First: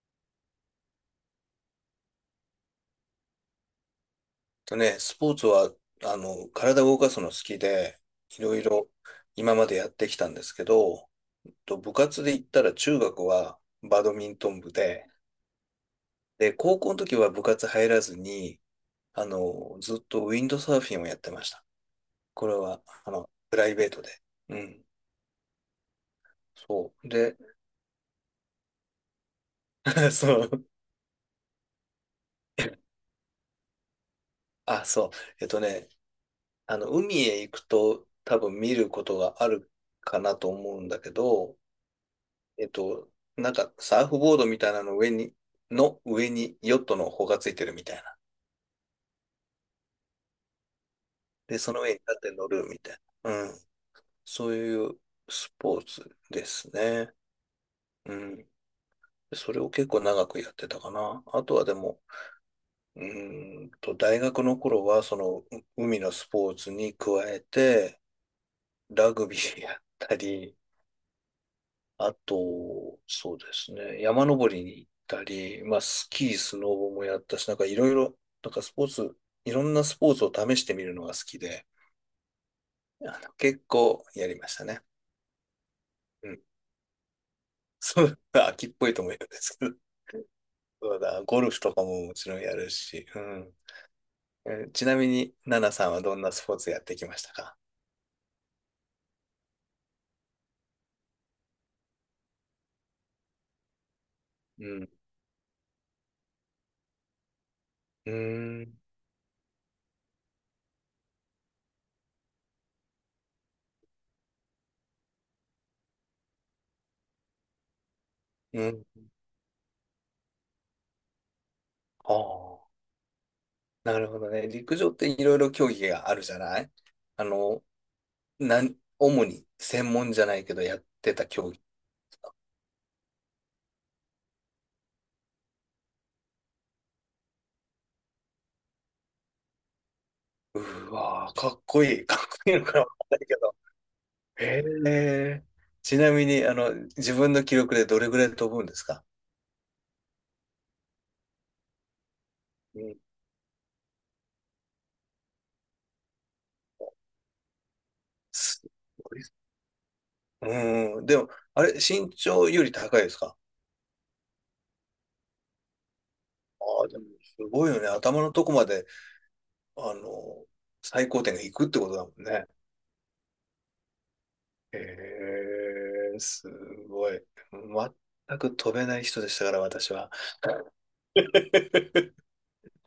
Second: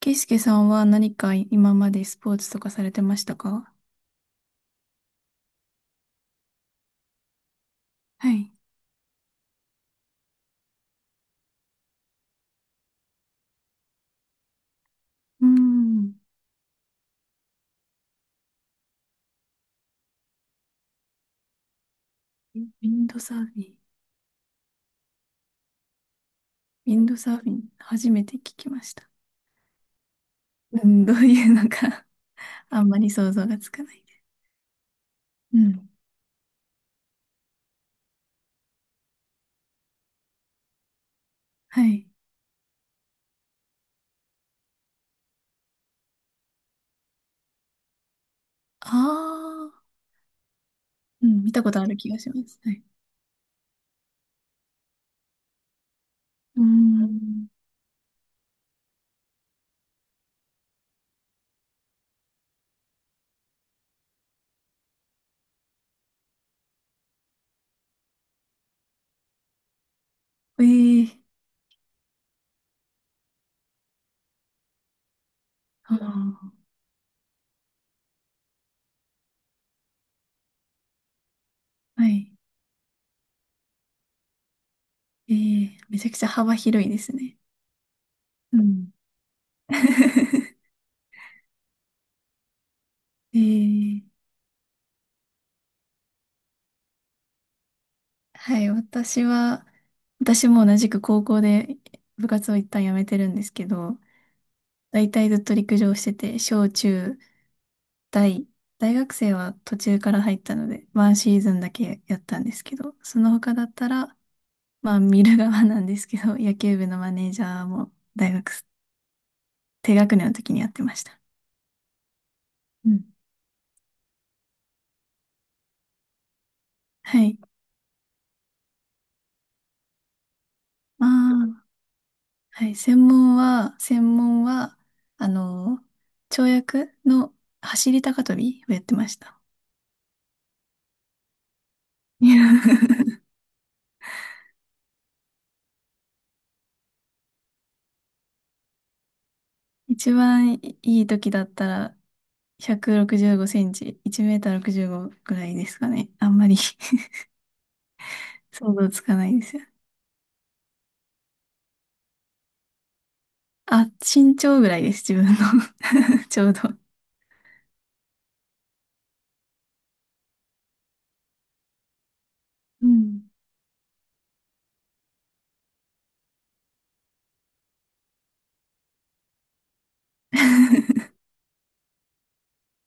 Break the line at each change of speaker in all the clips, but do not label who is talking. ケイスケさんは何か今までスポーツとかされてましたか？
とね、スポーツは、体を動かすの好きで、
は
い
い。
ろいろ今までやってきたんですけど、と部活で言ったら中学はバドミントン部で、
うーん。
高校の時は部活入らずに、ずっとウィンドサーフィンをやってました。これ
ウ
は、
ィンドサーフ
プラ
ィ
イ
ン。
ベートで。うん。
ウ
そ
ィン
う。
ドサー
で、
フィン、初めて聞きました。
そう。
うん、どういうのか あんまり想像がつかないです。
あ、そう。えっ
う
と
ん。
ね、海へ行くと多分見ることがあるかなと思うんだけど、
はい。
えっと、サーフボードみたいなの上に、の上にヨットの帆がついてるみたいな。
ああ、うん、見
で、
たこ
そ
と
の
あ
上に
る
立
気が
っ
し
て
ま
乗
す。
る
は
み
い。
たいな。うん。そういうスポーツで
うー
すね。
ん。
うん。それを結構長くやってたかな。あとはでも、大学の頃はそのう海のスポーツに加えて、ラグビーやったり、
ええ、
あと、そうですね、山登りに行ったり、まあ、
あ
スキー、ス
あ
ノボもやったし、いろんなスポーツを試してみるのが好きで、
ー、はい。
結構やりましたね。
ええ、めちゃくちゃ
うん。
幅広いですね。
そう、
う
秋っぽ
ん。
いと思うんですけど、そうだ、ゴルフとかももちろんやるし、うん。
ええ、
えーちなみに、ナナさんはどんなスポーツやってきましたか？
はい、私は、私も同じく高校で部活を一旦辞めてるんですけど、
うん。
大体ずっと陸上してて、小中
う
大、
ーん。
大学生は途中から入ったので、ワンシーズンだけやったんですけど、その他だったら、まあ見る側なんですけど、野球部のマネージャーも大学、
うん。
低学年の時にやってました。
ああ、
うん、
なるほどね。陸上っていろいろ競技があるじゃない？
は
あ
い。
の、主に専門じゃないけどやっ
ま
てた競技。
あ、はい、専門は、あの、跳躍の走り高跳びをやってました。
うわー、かっこいい。かっ
い
こ
や
いいのかわかん ないけど。へえ。ちなみに、自分の記録でどれぐらい飛ぶんですか？
一番いい時だったら
う
165
ん。
センチ、1メーター65ぐらいですかね。あんまり
す
想像つか
ごい。
ないですよ。
うん。でも、あれ、身長より高いですか？
あ、身長ぐらいです、自分の ちょうど。
ああでも、すごいよね。頭のとこまで、あの、最高点がいくってことだもんね。
うん。
へえ、すごい。全く飛べない人でしたから、私は。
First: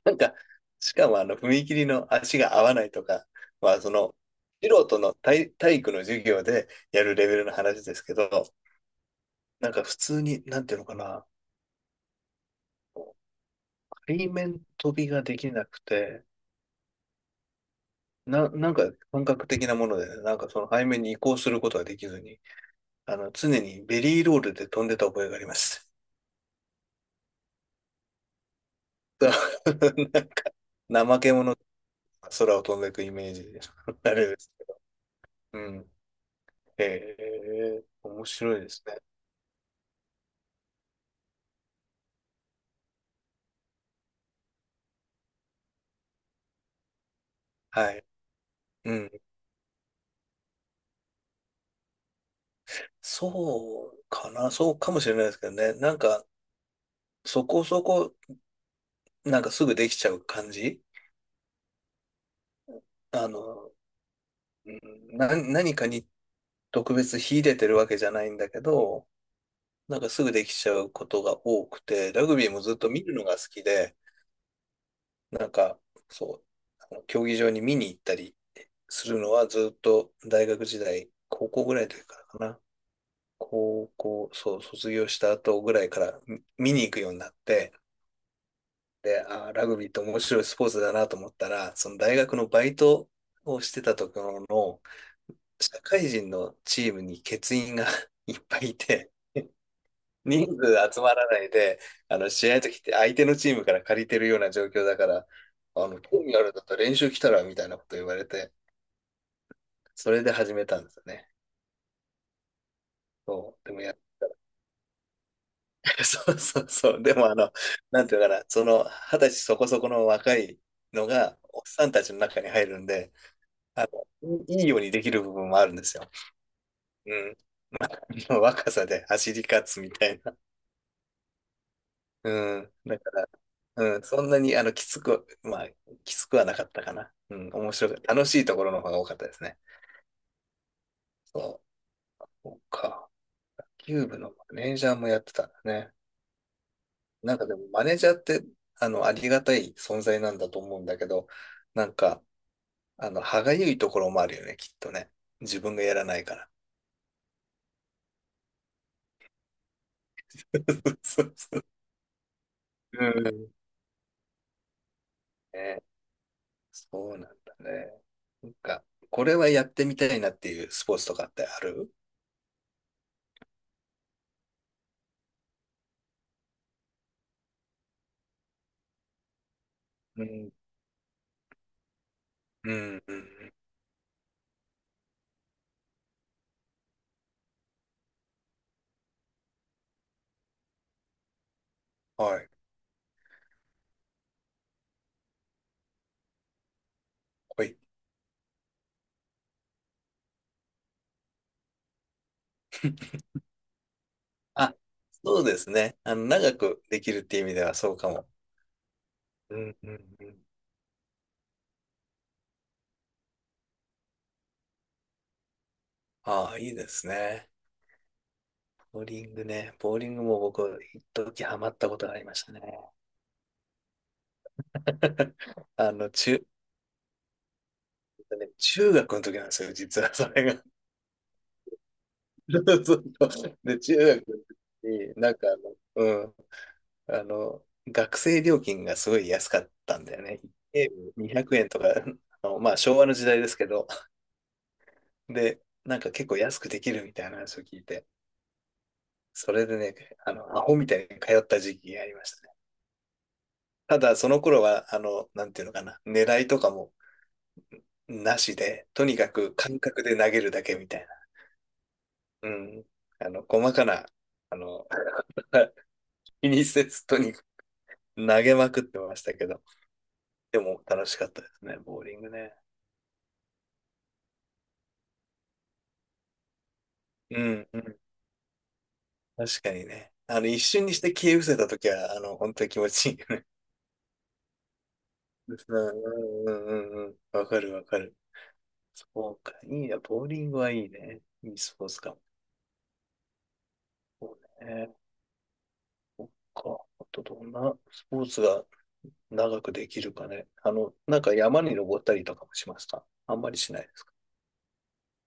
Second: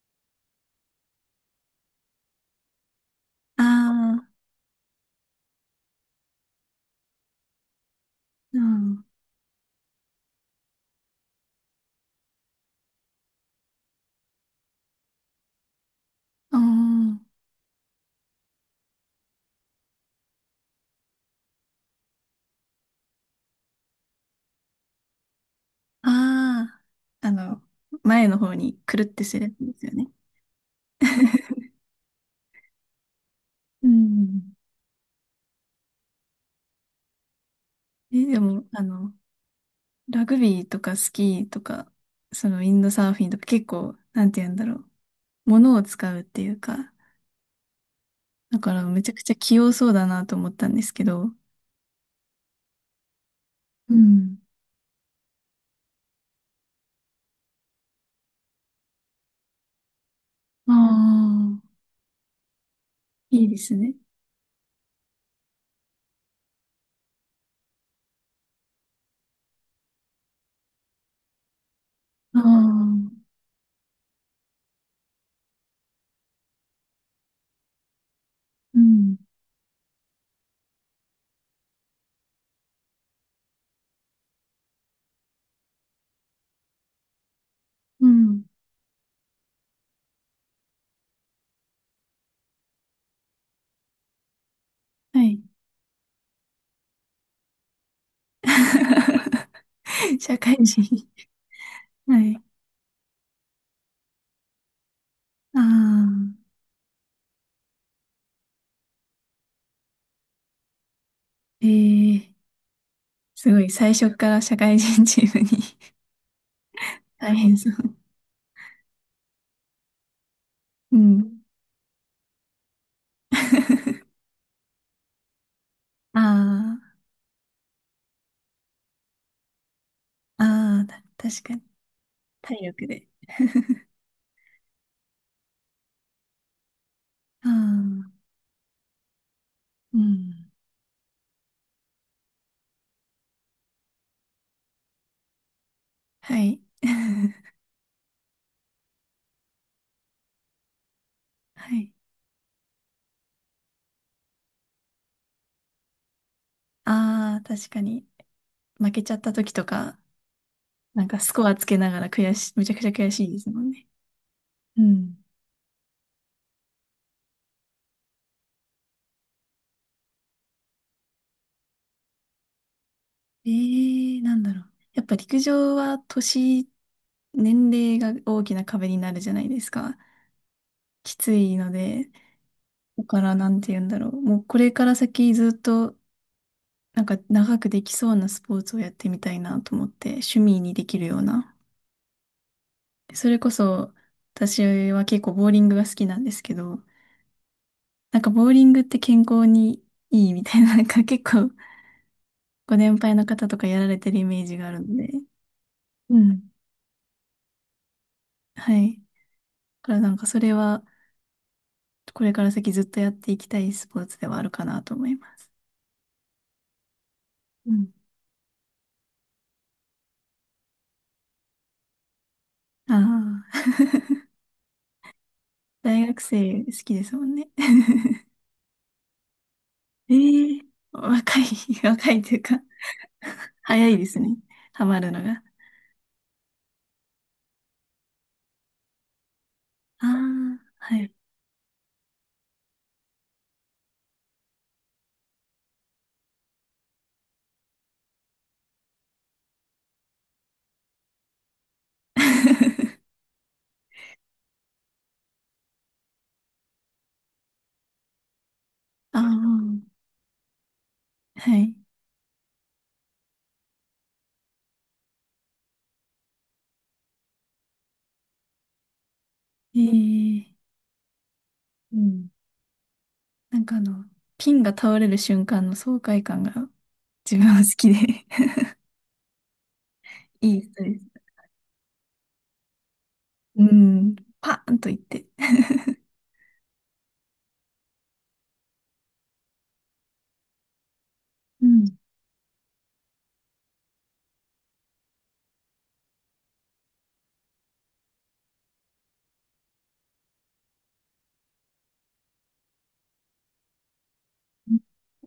なんか、しかも、踏切の足が合わないとか、
あ
まあその、
あ、
素人の体、体育の授業でやるレベルの話ですけど、
うん。
なんか普通に、なんていうのかな、背面飛びができなくて、
あ
なんか感覚的なものでね、なんかその背面に移行することができずに、常にベリーロールで飛んでた覚えがあります。
あー、前の方にくるってするやつですよね。
なんか、怠け者が空を飛んでいくイメージで、
う
あれです
ん。
けど。うん。へえ、面
え、で
白い
も、
ですね。
ラグビーとかスキーとか、そのウィンドサーフィンとか結構、なんて言うんだろう。物を使うっていうか、
はい。
だから
う
めち
ん。
ゃくちゃ器用そうだなと思ったんですけど、う
そうか
ん。
な、そうかもしれないですけどね。なんか、そこそこ、なんかすぐできちゃう感
あ
じ。
あ、
あ
いいで
の、
すね。
うんな、何かに特別秀でてるわけじゃないんだけど、なんかすぐできちゃうことが多くて、ラグ
あ
ビーもずっと見
あ、
るのが好きで、なんか、そう、競技場に見に行ったり
う
す
ん、
るのはずっと大学時代、高校ぐらいの時からかな。高校、そう、卒業した後ぐらいから見に行くようになって、
うん。
で、あー、ラグビーって面白いスポーツだなと思ったら、その大学のバイトをしてたところの
はい。
社会人のチームに欠員が いっぱいいて、
社
人数
会
集
人。
まらないで、あ
は
の
い。
試合の時って相手のチームから借りてるような状況だから、
あ
興味あ
あ、
るんだったら練習来たらみたいなこと言われて、それで始めたんですよね。
えー、す
そ
ご
う、
い、
でも
最
や、
初から社会人チームに
そうそうそう、で も
大
あの、
変そう。
なんていうのかな、その二十歳そこそこの若い
う
のが、
ん。
おっさんたちの中に入るんで、あいいようにできる部分もあるんですよ。
あ
うん。若さで走り勝つみたいな。
あ、ああ、確かに。
う
体
ん。
力
だ
で。
から、うん、そんなに、きつくはなかったかな。う
あ
ん、面白く、楽
あ、
しいところの方が多かったですね。
うん。
そう。そうか。キューブのマネージャーもやってたんだね。
はい。
なんかで も、マネージャーって、ありがたい存在なんだと思うんだけど、
は
な
い。
んか、歯がゆいところもあるよね、きっとね。自分がやらないから。
ああ、確かに。負けちゃった時とか、なんか
そ
ス
う
コア
そう。
つけながら悔しい、めちゃくちゃ
う
悔しいです
ん。
もんね。うん。
ね、そうなんだね。なんか、これはやってみたいなっていうスポーツとかってある？
ええー、なんだろう。やっぱ陸上は年齢が大きな壁になるじゃないですか。
うん、
きついので、
う
だ
ん、う
からな
ん、
んて言うんだろう。もうこれから先ずっと、なんか長くできそうなスポーツをやってみたいなと思って、趣味にできるような。
はい、
それこそ、私は結構ボーリングが好きなんですけど、
はい。
なんかボーリングって健康にいいみたいな、なんか結構ご年配の方とかやられてるイメージがあ
あ、
るので、
そうですね。
うん。
長くできるっていう意味ではそうかも。
はい。
うん、
だ
う
からな
ん、
ん
う
かそ
ん。
れはこれから先ずっとやっていきたいスポーツではあるかなと思います。
ああ、いいですね。
うん。
ボーリングね。ボーリングも僕、一時ハマったことがありましたね。
ああ、
あ
大
の、
学
中、
生好きですもんね。
ね中学の時なんですよ、実
え
はそれ
ー、
が。
若い、若いという
そ
か、
うそうそうで、
早い
中
です
学の
ね。
時
ハマる
に、
のが。
あの、学生料金がすごい安かったん
あ
だよね。
あ、
ゲー
はい。
ム200円とか、あのまあ昭和の時代ですけど、で、なんか結構安くできるみたいな話を聞いて、それでね、アホみたいに通った時期がありましたね。ただ、その頃は、なんていうのかな、狙いとかもなしで、とに
ああ、
かく感覚で投げるだけみたいな。
はい。
うん。細かな、あの、気にせず、とにかく投げまくってましたけど、
え
で
え、
も楽しかったですね、
う
ボーリン
ん。
グね。
なんか、ピンが倒れる瞬間の爽快感が自
う
分は好きで
ん。確かにね。
い
一
いスト
瞬に
レ
して
ス。
消え失せたときは、本当に気持ちいいよね。
うん。パーンといって。
うんうんうんうんうん。わかるわかる。そうか。いいや、ボーリングはいいね。いい
う
ス
ん。
ポーツかも。そうね。そっか。あとどんなスポーツが長くできるかね。あの、なんか山に登ったりとかもしますか？あんまりしないですか？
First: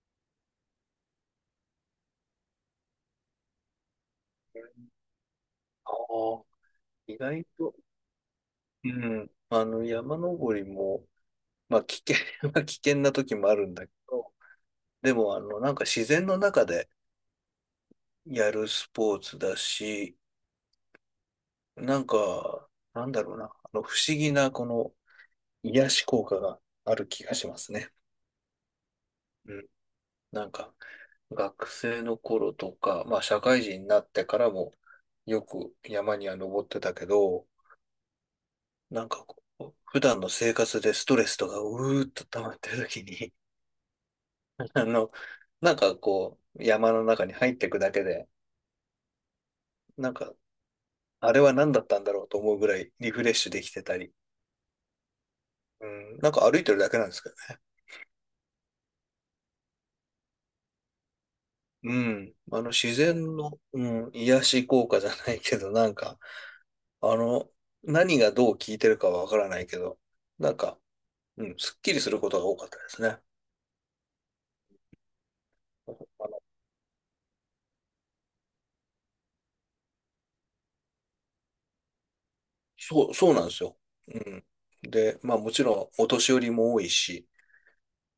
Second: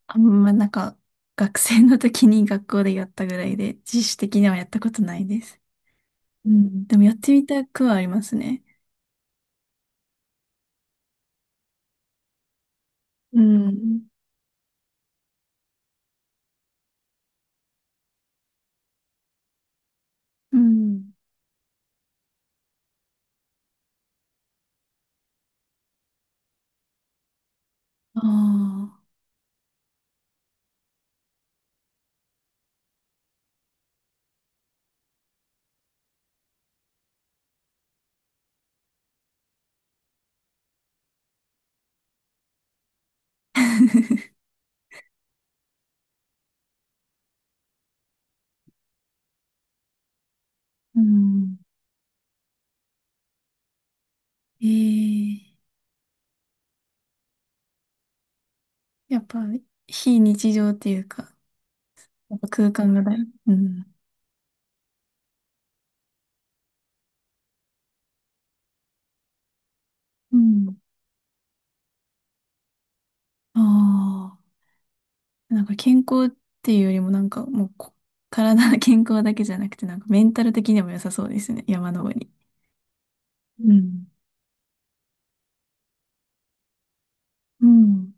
あんまなんか、学生の時に学校でやったぐらいで、自主的にはやったことないです。
ああ、
うん。でもやっ
意
て
外
みた
と、
くはありますね。
うん、あの山登りも、まあ危険は 危険な時
う
もあるんだけ
ん。
ど、でもあのなんか自然の中でやるスポーツだし、
うん。
なんか、なんだろうな、あの不思議なこの癒し効果がある気がしますね。
ああ。
うん。なんか、学生の頃とか、まあ社会人になってからもよく山には登ってたけど、なんかこう、普段の生活でストレスとかうーっと溜まってる時に、あの、なんかこう、山の中に入っていくだけで、なんか、
う
あれは
ん。
何だったんだろうと思うぐらいリフレッシュできてたり、
ええ、
うん、なんか歩いてるだけなんですけど。
やっぱ、非日常っていうか、
うん。
やっぱ空間
自
が大事。
然
う
の、う
ん。
ん、癒し効果じゃないけど、なんか、あの、何がどう効いてるかはわからないけど、
う
なん
ん。
か、うん、すっきりすることが多かったですね。
ああ。なんか健康っ
の、
ていうよりもなんかもう体の健康だけじゃなくてなんかメンタル的にも良さそうですね。山登り。
そう、そうなんです
う
よ。
ん。
うん。で、まあもちろん、お年寄りも多いし、
うん。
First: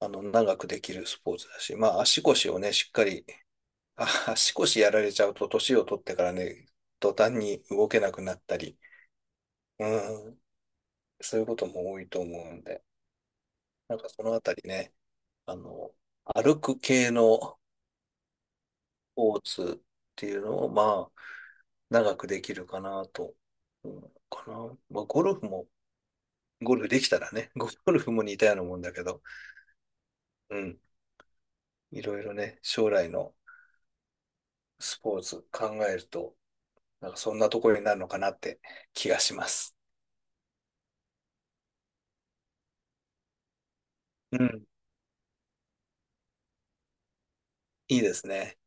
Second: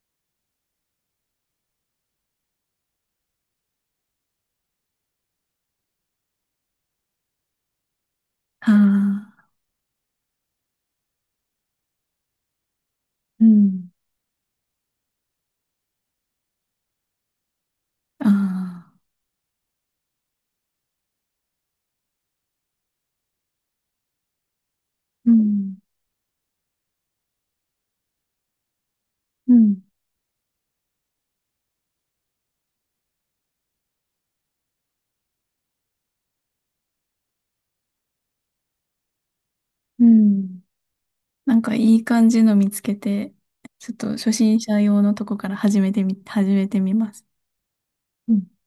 長くできるスポーツだし、まあ足腰をね、しっかり、あ、足腰やられちゃうと、年を取ってからね、途端に動けなくなった
あ
り、
あ。
うん、そういうことも多いと思うんで、
うん。
なんかそのあたりね、あの、歩く系の
ああ。
スポーツっていうのを、まあ、長くできるかなと、うん、かな。まあ、ゴ
う
ルフも、
ん。
ゴルフできたらね、ゴルフも似たようなもんだけど、
うん。
うん、いろいろね、将来のスポーツ考えると、なんかそんなところになるのかなって気がします。
うん、なんかいい感じの見つけて、ちょっと初
う
心
ん、
者用のとこから始めてみ、始めてみます。
いいです
うん
ね。